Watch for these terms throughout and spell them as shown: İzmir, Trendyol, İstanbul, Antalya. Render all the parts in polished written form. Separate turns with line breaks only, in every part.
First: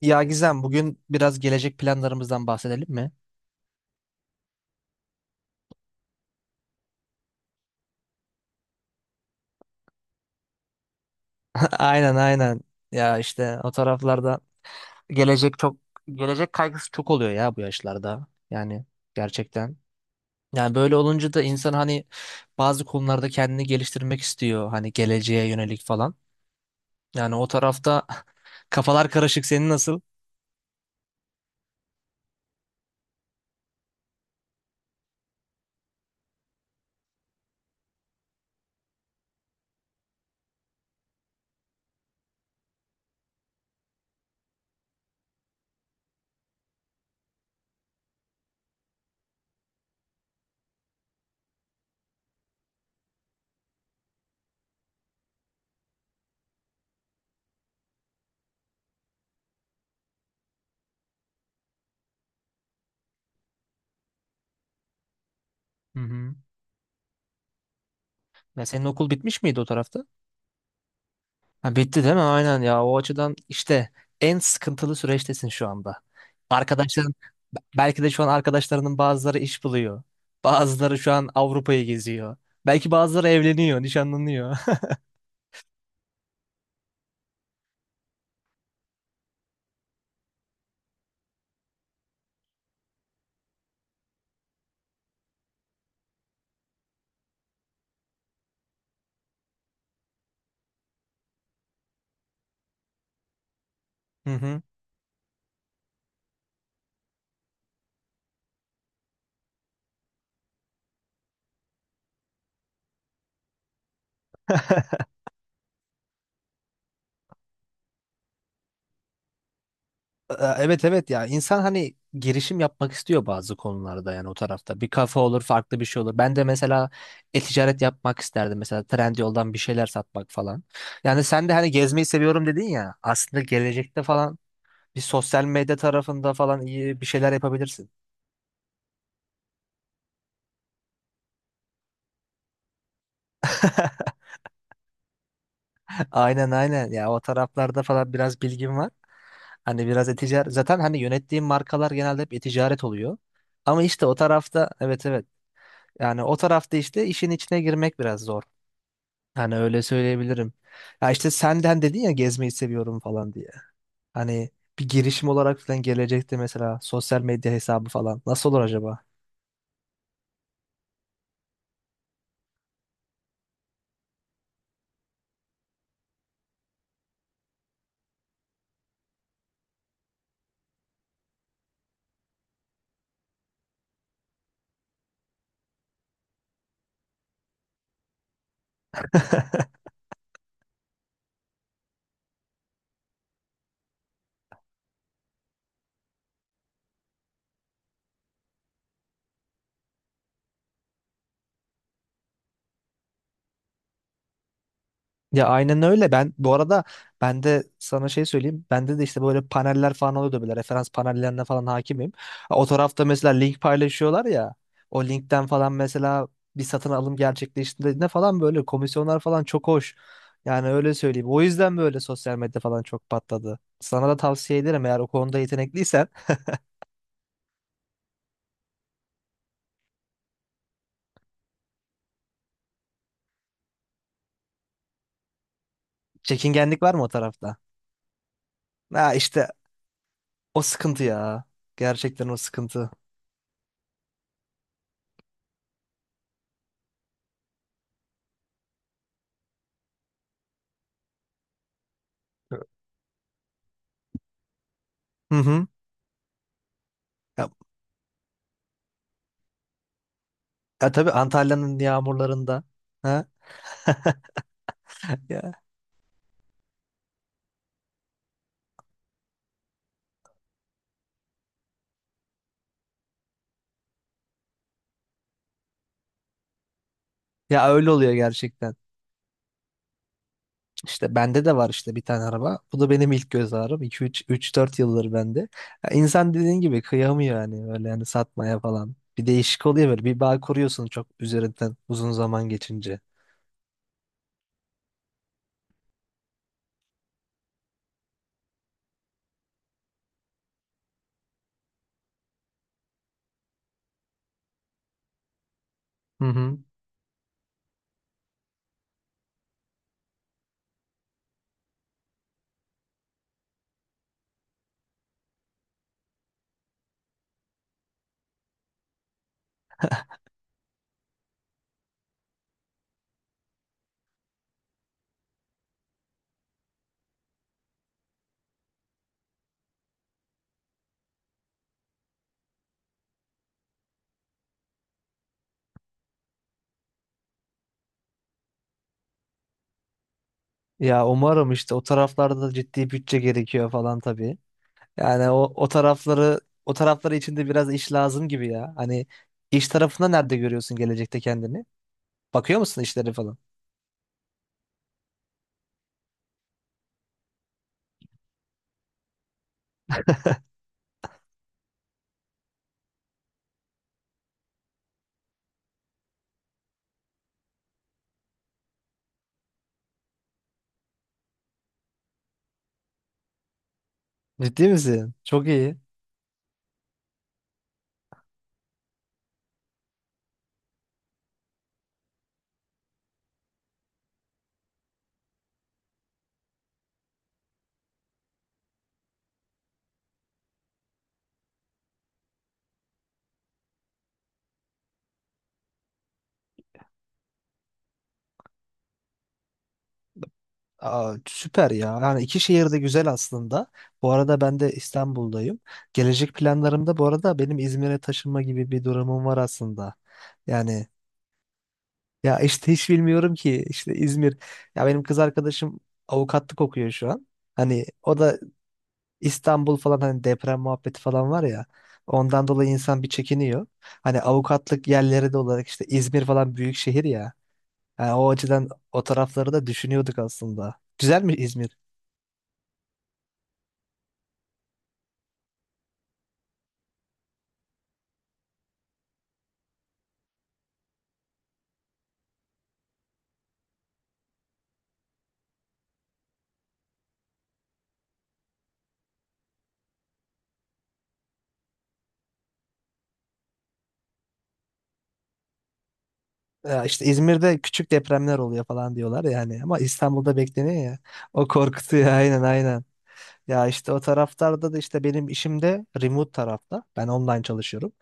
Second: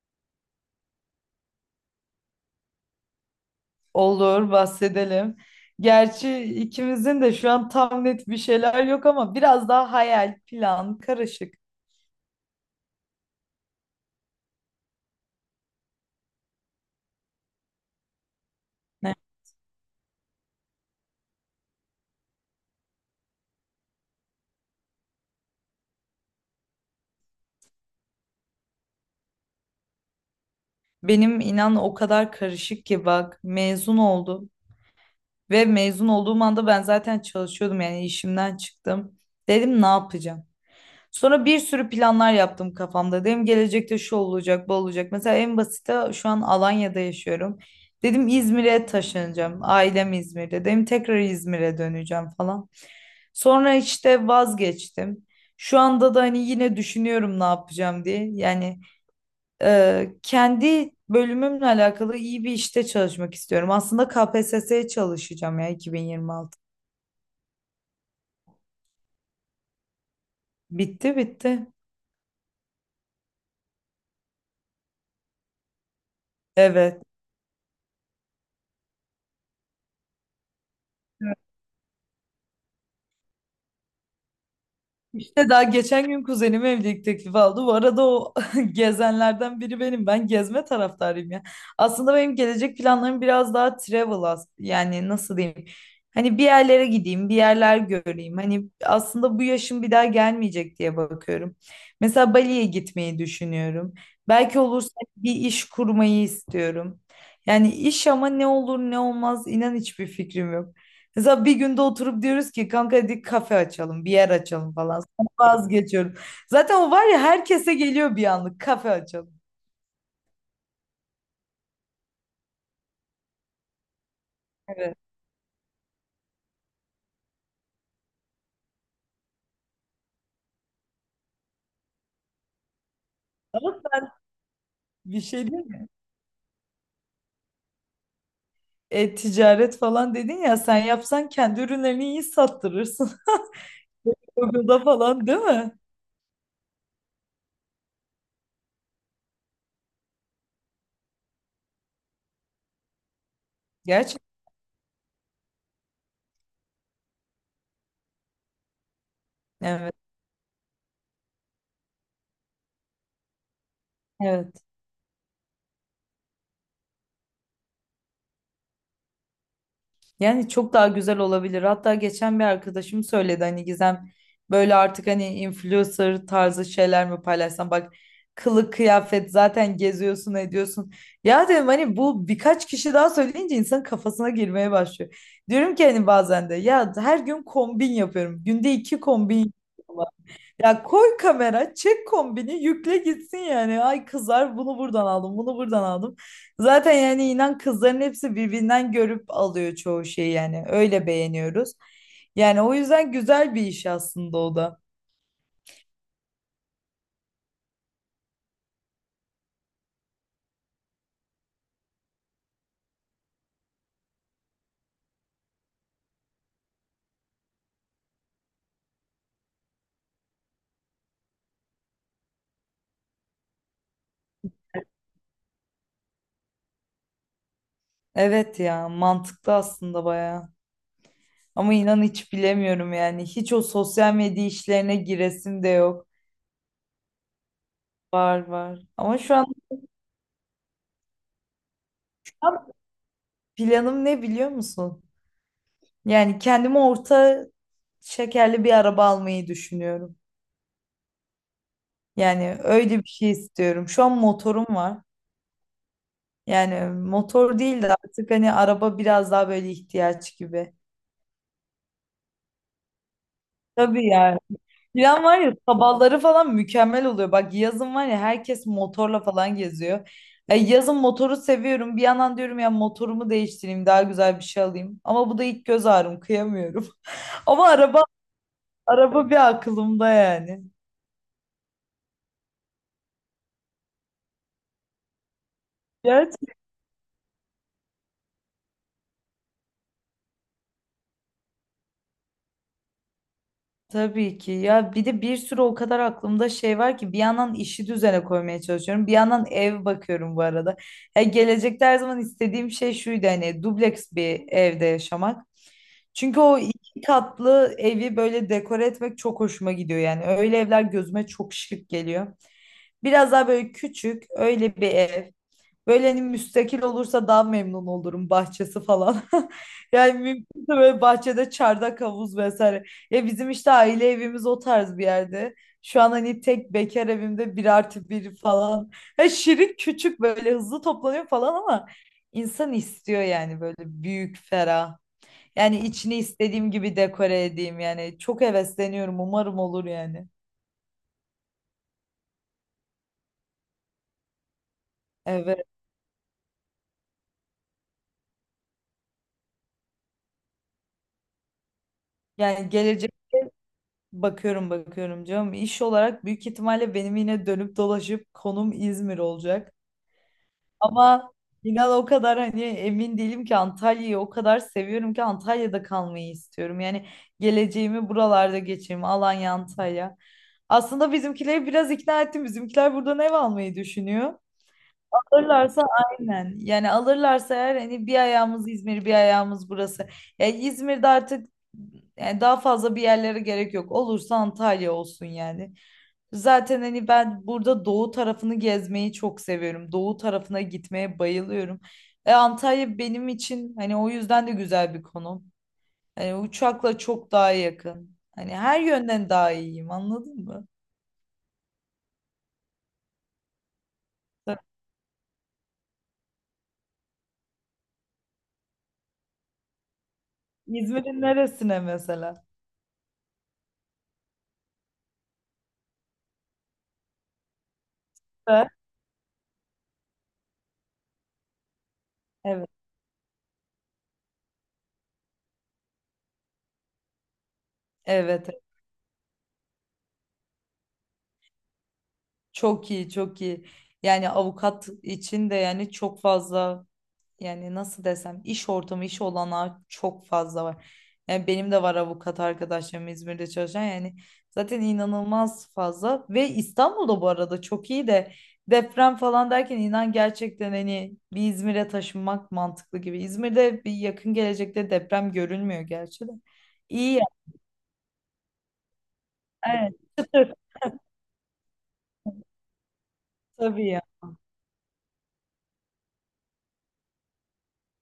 Ya Gizem bugün biraz gelecek planlarımızdan bahsedelim mi?
Olur, bahsedelim. Gerçi ikimizin de şu an tam net bir şeyler yok ama biraz daha hayal, plan, karışık.
Aynen, aynen. Ya işte o taraflarda gelecek çok gelecek kaygısı çok oluyor ya bu yaşlarda. Yani
Ne?
gerçekten. Yani böyle olunca da insan hani bazı konularda kendini geliştirmek istiyor, hani geleceğe yönelik falan. Yani o tarafta kafalar karışık. Senin nasıl?
Benim inan o kadar karışık ki bak mezun oldum ve mezun olduğum anda ben zaten çalışıyordum yani işimden çıktım. Dedim ne yapacağım? Sonra bir sürü planlar yaptım kafamda. Dedim gelecekte şu olacak, bu olacak. Mesela en basite şu an Alanya'da yaşıyorum. Dedim İzmir'e taşınacağım. Ailem İzmir'de. Dedim tekrar İzmir'e döneceğim falan. Sonra işte vazgeçtim. Şu anda da hani yine düşünüyorum ne yapacağım diye. Yani kendi bölümümle alakalı iyi bir işte çalışmak istiyorum. Aslında KPSS'ye çalışacağım ya
Hı hı.
2026.
Ya senin okul bitmiş miydi o tarafta?
Bitti bitti.
Ha, bitti değil mi? Aynen ya. O açıdan işte en sıkıntılı süreçtesin şu anda.
Evet.
Arkadaşların belki de şu an arkadaşlarının bazıları iş buluyor. Bazıları şu an Avrupa'yı geziyor. Belki bazıları evleniyor, nişanlanıyor.
İşte daha geçen gün kuzenim evlilik teklifi aldı. Bu arada o gezenlerden biri benim. Ben gezme taraftarıyım ya. Aslında benim gelecek planlarım biraz daha yani nasıl diyeyim? Hani bir yerlere gideyim, bir yerler göreyim. Hani aslında bu yaşım bir daha gelmeyecek diye bakıyorum. Mesela Bali'ye gitmeyi düşünüyorum.
Hı
Belki
hı.
olursa bir iş kurmayı istiyorum. Yani iş ama ne olur ne olmaz inan hiçbir fikrim yok. Mesela bir günde oturup diyoruz ki kanka hadi kafe açalım, bir yer açalım falan. Vazgeçiyorum. Zaten o var ya herkese geliyor bir anlık kafe açalım.
Evet, evet ya, insan hani girişim yapmak istiyor bazı konularda, yani o tarafta. Bir
Evet.
kafe olur, farklı bir şey olur. Ben de mesela e-ticaret yapmak isterdim. Mesela Trendyol'dan bir şeyler satmak falan. Yani sen de hani gezmeyi seviyorum dedin ya. Aslında
Ama
gelecekte
sen
falan bir
bir
sosyal
şey değil
medya
mi?
tarafında falan iyi bir şeyler yapabilirsin.
E-ticaret falan dedin ya sen yapsan kendi ürünlerini iyi sattırırsın. Google'da falan değil mi?
Aynen aynen ya, o taraflarda falan biraz bilgim var. Hani biraz e-ticaret, zaten hani yönettiğim markalar genelde hep e-ticaret oluyor. Ama işte o
Gerçekten
tarafta, evet, evet. Yani o tarafta işte işin içine girmek biraz zor. Hani öyle
evet.
söyleyebilirim. Ya işte senden dedin ya gezmeyi seviyorum falan diye. Hani
Evet.
bir girişim olarak falan gelecekti mesela, sosyal medya hesabı falan. Nasıl olur acaba?
Yani çok daha güzel olabilir. Hatta geçen bir arkadaşım söyledi hani Gizem böyle artık hani influencer tarzı şeyler mi paylaşsam bak kılık kıyafet zaten geziyorsun ediyorsun. Ya dedim hani bu birkaç kişi daha söyleyince insanın kafasına girmeye başlıyor. Diyorum ki hani bazen de ya her gün kombin yapıyorum. Günde iki kombin yapıyorum. Ya koy kamera, çek kombini, yükle gitsin yani. Ay kızlar bunu buradan aldım, bunu buradan aldım. Zaten yani inan kızların hepsi birbirinden görüp alıyor çoğu şeyi yani. Öyle beğeniyoruz. Yani o yüzden güzel bir iş aslında o da.
Ya aynen öyle. Ben bu arada ben de sana şey söyleyeyim. Bende de işte böyle paneller falan oluyordu böyle. Referans panellerine falan hakimim. O tarafta mesela link paylaşıyorlar ya. O linkten falan mesela bir satın alım gerçekleştiğinde falan böyle komisyonlar falan çok hoş. Yani öyle söyleyeyim. O yüzden böyle sosyal medya falan çok patladı. Sana da tavsiye ederim, eğer o konuda yetenekliysen.
Evet ya mantıklı aslında bayağı. Ama inan hiç bilemiyorum yani. Hiç o sosyal medya işlerine giresim de yok.
Çekingenlik var mı o tarafta?
Var var.
Ha,
Ama şu an
işte o sıkıntı ya. Gerçekten o sıkıntı.
planım ne biliyor musun? Yani kendime orta şekerli bir araba almayı düşünüyorum. Yani öyle bir şey istiyorum. Şu an motorum var.
Hı hı.
Yani
Ya,
motor değil de artık hani araba biraz daha böyle ihtiyaç gibi.
ya tabii, Antalya'nın yağmurlarında. Ha.
Tabii yani. Plan var ya
Ya,
sabahları falan mükemmel oluyor. Bak yazın var ya herkes motorla falan geziyor. E, yazın motoru seviyorum. Bir yandan diyorum ya motorumu değiştireyim daha güzel bir şey alayım. Ama bu da ilk göz ağrım kıyamıyorum.
ya
Ama
öyle
araba
oluyor gerçekten.
araba bir aklımda yani.
İşte bende de var işte bir tane araba. Bu da benim ilk göz ağrım. 2 üç, üç, dört yıldır bende. Ya, İnsan dediğin gibi kıyamıyor yani, öyle yani, satmaya falan. Bir değişik oluyor böyle. Bir bağ kuruyorsun, çok üzerinden uzun zaman geçince.
Tabii ki ya bir de bir sürü o kadar aklımda şey var ki bir yandan işi düzene koymaya çalışıyorum bir yandan ev bakıyorum bu arada. Ya gelecekte her zaman istediğim şey şuydu hani dubleks bir evde yaşamak.
Hı
Çünkü
hı.
o iki katlı evi böyle dekore etmek çok hoşuma gidiyor yani öyle evler gözüme çok şık geliyor. Biraz daha böyle küçük öyle bir ev. Böyle hani müstakil olursa daha memnun olurum bahçesi falan. Yani mümkünse böyle bahçede çardak havuz vesaire. Ya bizim işte aile evimiz o tarz bir yerde. Şu an hani tek bekar evimde bir artı bir falan. Ha, şirin küçük böyle hızlı toplanıyor falan ama insan istiyor yani böyle büyük ferah. Yani içini istediğim gibi dekore edeyim yani. Çok hevesleniyorum umarım olur yani.
Ya umarım, işte o taraflarda da ciddi bütçe gerekiyor falan tabii. Yani o
Evet.
o tarafları, içinde biraz iş lazım gibi ya. Hani iş tarafında nerede görüyorsun gelecekte kendini? Bakıyor
Yani
musun
gelecek
işlere falan?
Bakıyorum bakıyorum canım. İş olarak büyük ihtimalle benim yine dönüp dolaşıp konum İzmir olacak. Ama inan o kadar hani emin değilim ki Antalya'yı o kadar seviyorum ki Antalya'da kalmayı istiyorum. Yani geleceğimi buralarda geçireyim. Alanya, Antalya. Aslında bizimkileri biraz ikna ettim. Bizimkiler buradan ev almayı düşünüyor.
Ciddi misin? Çok iyi.
Alırlarsa aynen. Yani alırlarsa eğer hani bir ayağımız İzmir, bir ayağımız burası. Ya İzmir'de artık yani daha fazla bir yerlere gerek yok. Olursa Antalya olsun yani. Zaten hani ben burada doğu tarafını gezmeyi çok seviyorum. Doğu tarafına gitmeye bayılıyorum. E Antalya benim için hani o yüzden de güzel bir konum. Hani uçakla çok daha yakın. Hani her yönden daha iyiyim anladın mı?
Aa, süper ya. Yani iki şehir de güzel aslında. Bu arada ben
Tabii.
de İstanbul'dayım. Gelecek planlarımda bu arada benim İzmir'e taşınma gibi bir durumum var aslında. Yani,
İzmir'in neresine
ya
mesela?
işte hiç bilmiyorum ki işte İzmir. Ya benim kız arkadaşım avukatlık okuyor şu an. Hani o da
Evet.
İstanbul falan, hani deprem muhabbeti falan var ya. Ondan dolayı
Evet.
insan bir çekiniyor. Hani avukatlık yerleri de olarak işte İzmir falan büyük şehir ya. Yani o
Evet.
açıdan o tarafları da düşünüyorduk aslında. Güzel mi İzmir?
Çok iyi, çok iyi. Yani avukat için de yani çok fazla yani nasıl desem iş ortamı, iş olanağı çok fazla var. Yani benim de var avukat arkadaşlarım İzmir'de çalışan yani zaten inanılmaz fazla ve İstanbul'da bu arada çok iyi de deprem falan derken inan gerçekten hani bir İzmir'e taşınmak mantıklı gibi. İzmir'de bir yakın gelecekte deprem görünmüyor gerçi de.
Ya işte
İyi ya.
İzmir'de küçük depremler oluyor falan diyorlar yani, ama
Evet.
İstanbul'da
Çıtır
bekleniyor ya. O korkutuyor. Aynen, aynen. Ya
tabii
işte o
ya.
taraflarda da işte benim işim de remote tarafta. Ben online çalışıyorum.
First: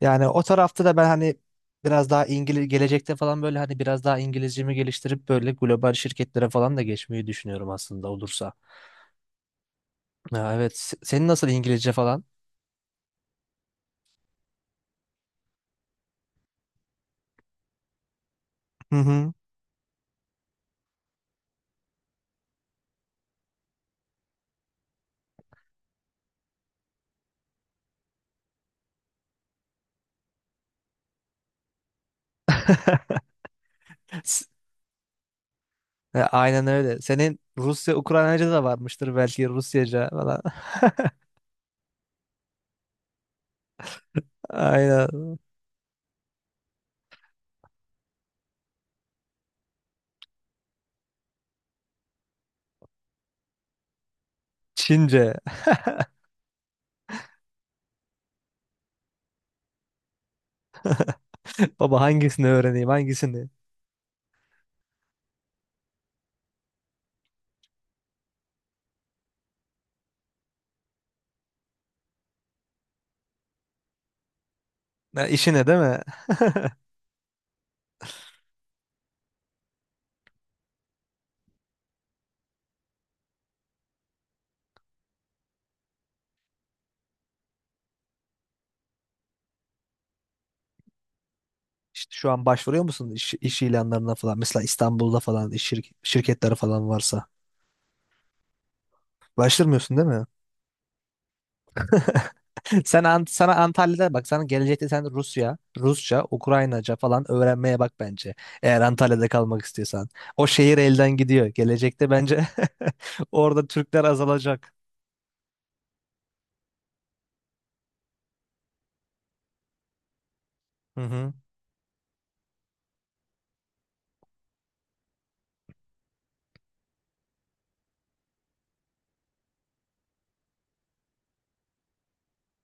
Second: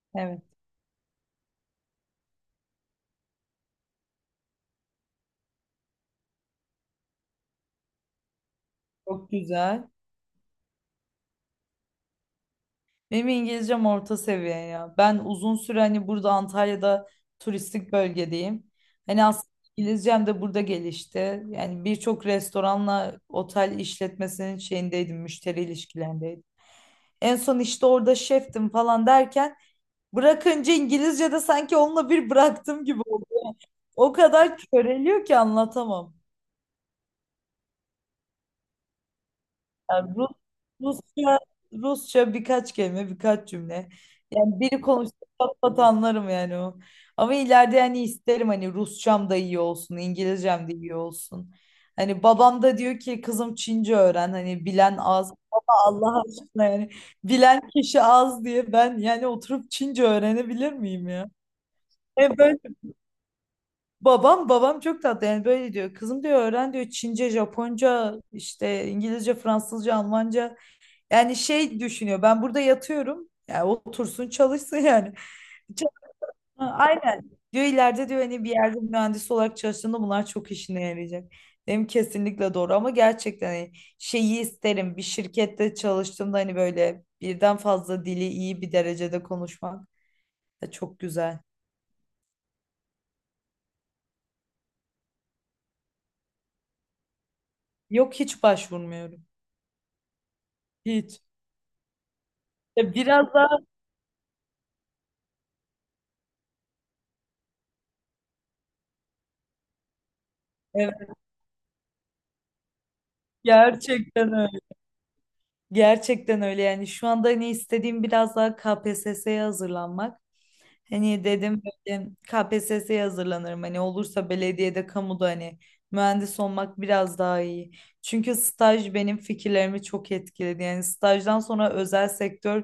Yani
Evet.
o tarafta da ben hani biraz daha İngiliz gelecekte falan, böyle hani biraz daha İngilizcemi geliştirip böyle global şirketlere falan da geçmeyi düşünüyorum aslında, olursa.
Çok güzel.
Ya evet, senin nasıl İngilizce falan?
Benim İngilizcem orta seviye ya. Ben uzun süre hani burada Antalya'da turistik bölgedeyim.
Hı
Hani
hı.
aslında İngilizcem de burada gelişti. Yani birçok restoranla otel işletmesinin şeyindeydim, müşteri ilişkilerindeydim. En son işte orada şeftim falan derken bırakınca İngilizce de sanki onunla bir bıraktım gibi oldu. O
S-
kadar köreliyor ki anlatamam.
Ya, aynen öyle. Senin Rusya, Ukraynaca da varmıştır belki, Rusyaca
Yani
falan.
Rusça, Rusça birkaç kelime, birkaç cümle. Yani biri konuşsa
Aynen.
pat pat anlarım yani o. Ama ileride yani isterim hani Rusçam da iyi olsun, İngilizcem de iyi olsun. Hani babam da diyor ki kızım Çince öğren hani bilen
Çince.
az. Allah aşkına yani bilen kişi az diye ben yani oturup Çince öğrenebilir miyim ya?
Baba,
E
hangisini
böyle
öğreneyim, hangisini?
babam çok tatlı yani böyle diyor. Kızım diyor öğren diyor Çince, Japonca, işte İngilizce, Fransızca, Almanca. Yani şey düşünüyor ben burada yatıyorum. Yani otursun çalışsın yani.
Ha, işine değil
Ç-
mi?
Ha, aynen. Diyor ileride diyor hani bir yerde mühendis olarak çalıştığında bunlar çok işine yarayacak. Dedim kesinlikle doğru ama gerçekten hani şeyi isterim. Bir şirkette çalıştığımda hani böyle birden fazla dili iyi bir derecede konuşmak da çok güzel.
İşte şu an başvuruyor musun iş, iş ilanlarına falan? Mesela İstanbul'da falan iş şirketleri falan varsa.
Yok hiç başvurmuyorum.
Başvurmuyorsun değil mi?
Hiç. Ya
Sen
biraz
sana
daha
Antalya'da bak, sana gelecekte sen Rusya, Rusça, Ukraynaca falan öğrenmeye bak bence. Eğer Antalya'da kalmak istiyorsan. O şehir
evet,
elden gidiyor. Gelecekte bence orada Türkler
gerçekten öyle.
azalacak.
Gerçekten öyle yani şu anda hani istediğim biraz daha KPSS'ye hazırlanmak.
Hı
Hani
hı.
dedim böyle KPSS'ye hazırlanırım. Hani olursa belediyede, kamuda hani mühendis olmak biraz daha iyi. Çünkü staj benim fikirlerimi çok etkiledi. Yani stajdan sonra özel sektör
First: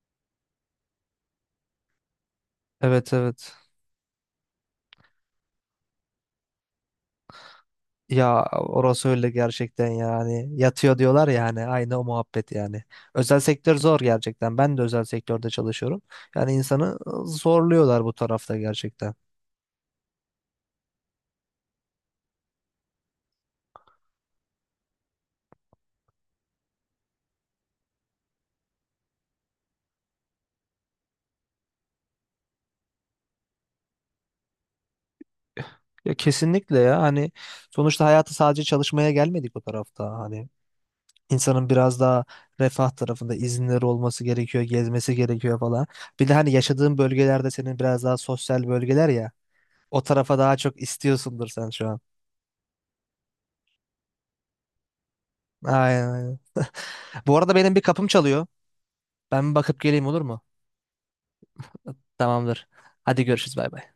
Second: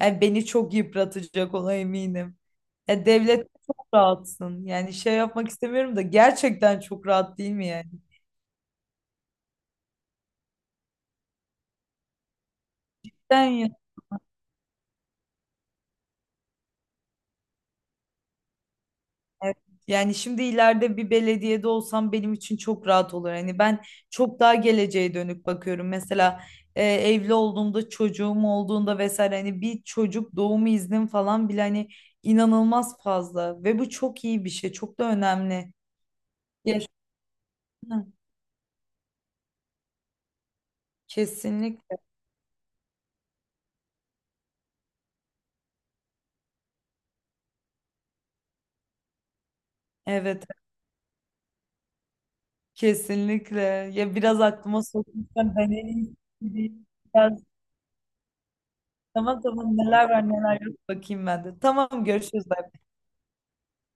yani beni çok yıpratacak ona eminim. Ya
Evet,
devlet
evet.
çok rahatsın. Yani şey yapmak istemiyorum da gerçekten çok rahat değil mi yani?
Ya orası öyle gerçekten yani. Yatıyor diyorlar ya, hani aynı o muhabbet yani. Özel
Sen ya.
sektör zor gerçekten. Ben de özel sektörde çalışıyorum. Yani insanı zorluyorlar bu tarafta gerçekten.
Evet, yani şimdi ileride bir belediyede olsam benim için çok rahat olur. Hani ben çok daha geleceğe dönük bakıyorum. Mesela evli olduğumda, çocuğum olduğunda vesaire hani bir çocuk doğumu iznim falan bile hani inanılmaz fazla ve bu çok iyi bir şey, çok da önemli.
Ya kesinlikle
Ya,
ya, hani sonuçta
hı,
hayatı sadece çalışmaya gelmedik bu tarafta. Hani insanın
kesinlikle.
biraz daha refah tarafında izinleri olması gerekiyor, gezmesi gerekiyor falan. Bir de hani yaşadığın bölgelerde senin biraz daha sosyal bölgeler ya. O tarafa
Evet,
daha çok istiyorsundur sen şu an.
kesinlikle. Ya biraz aklıma sokmuşsan ben en
Aynen, aynen.
iyisi.
Bu
Biraz,
arada benim bir kapım çalıyor.
tamam
Ben bir
tamam
bakıp geleyim,
neler
olur
var
mu?
neler yok bakayım ben de. Tamam görüşürüz. Bay
Tamamdır.
bay.
Hadi görüşürüz, bay bay.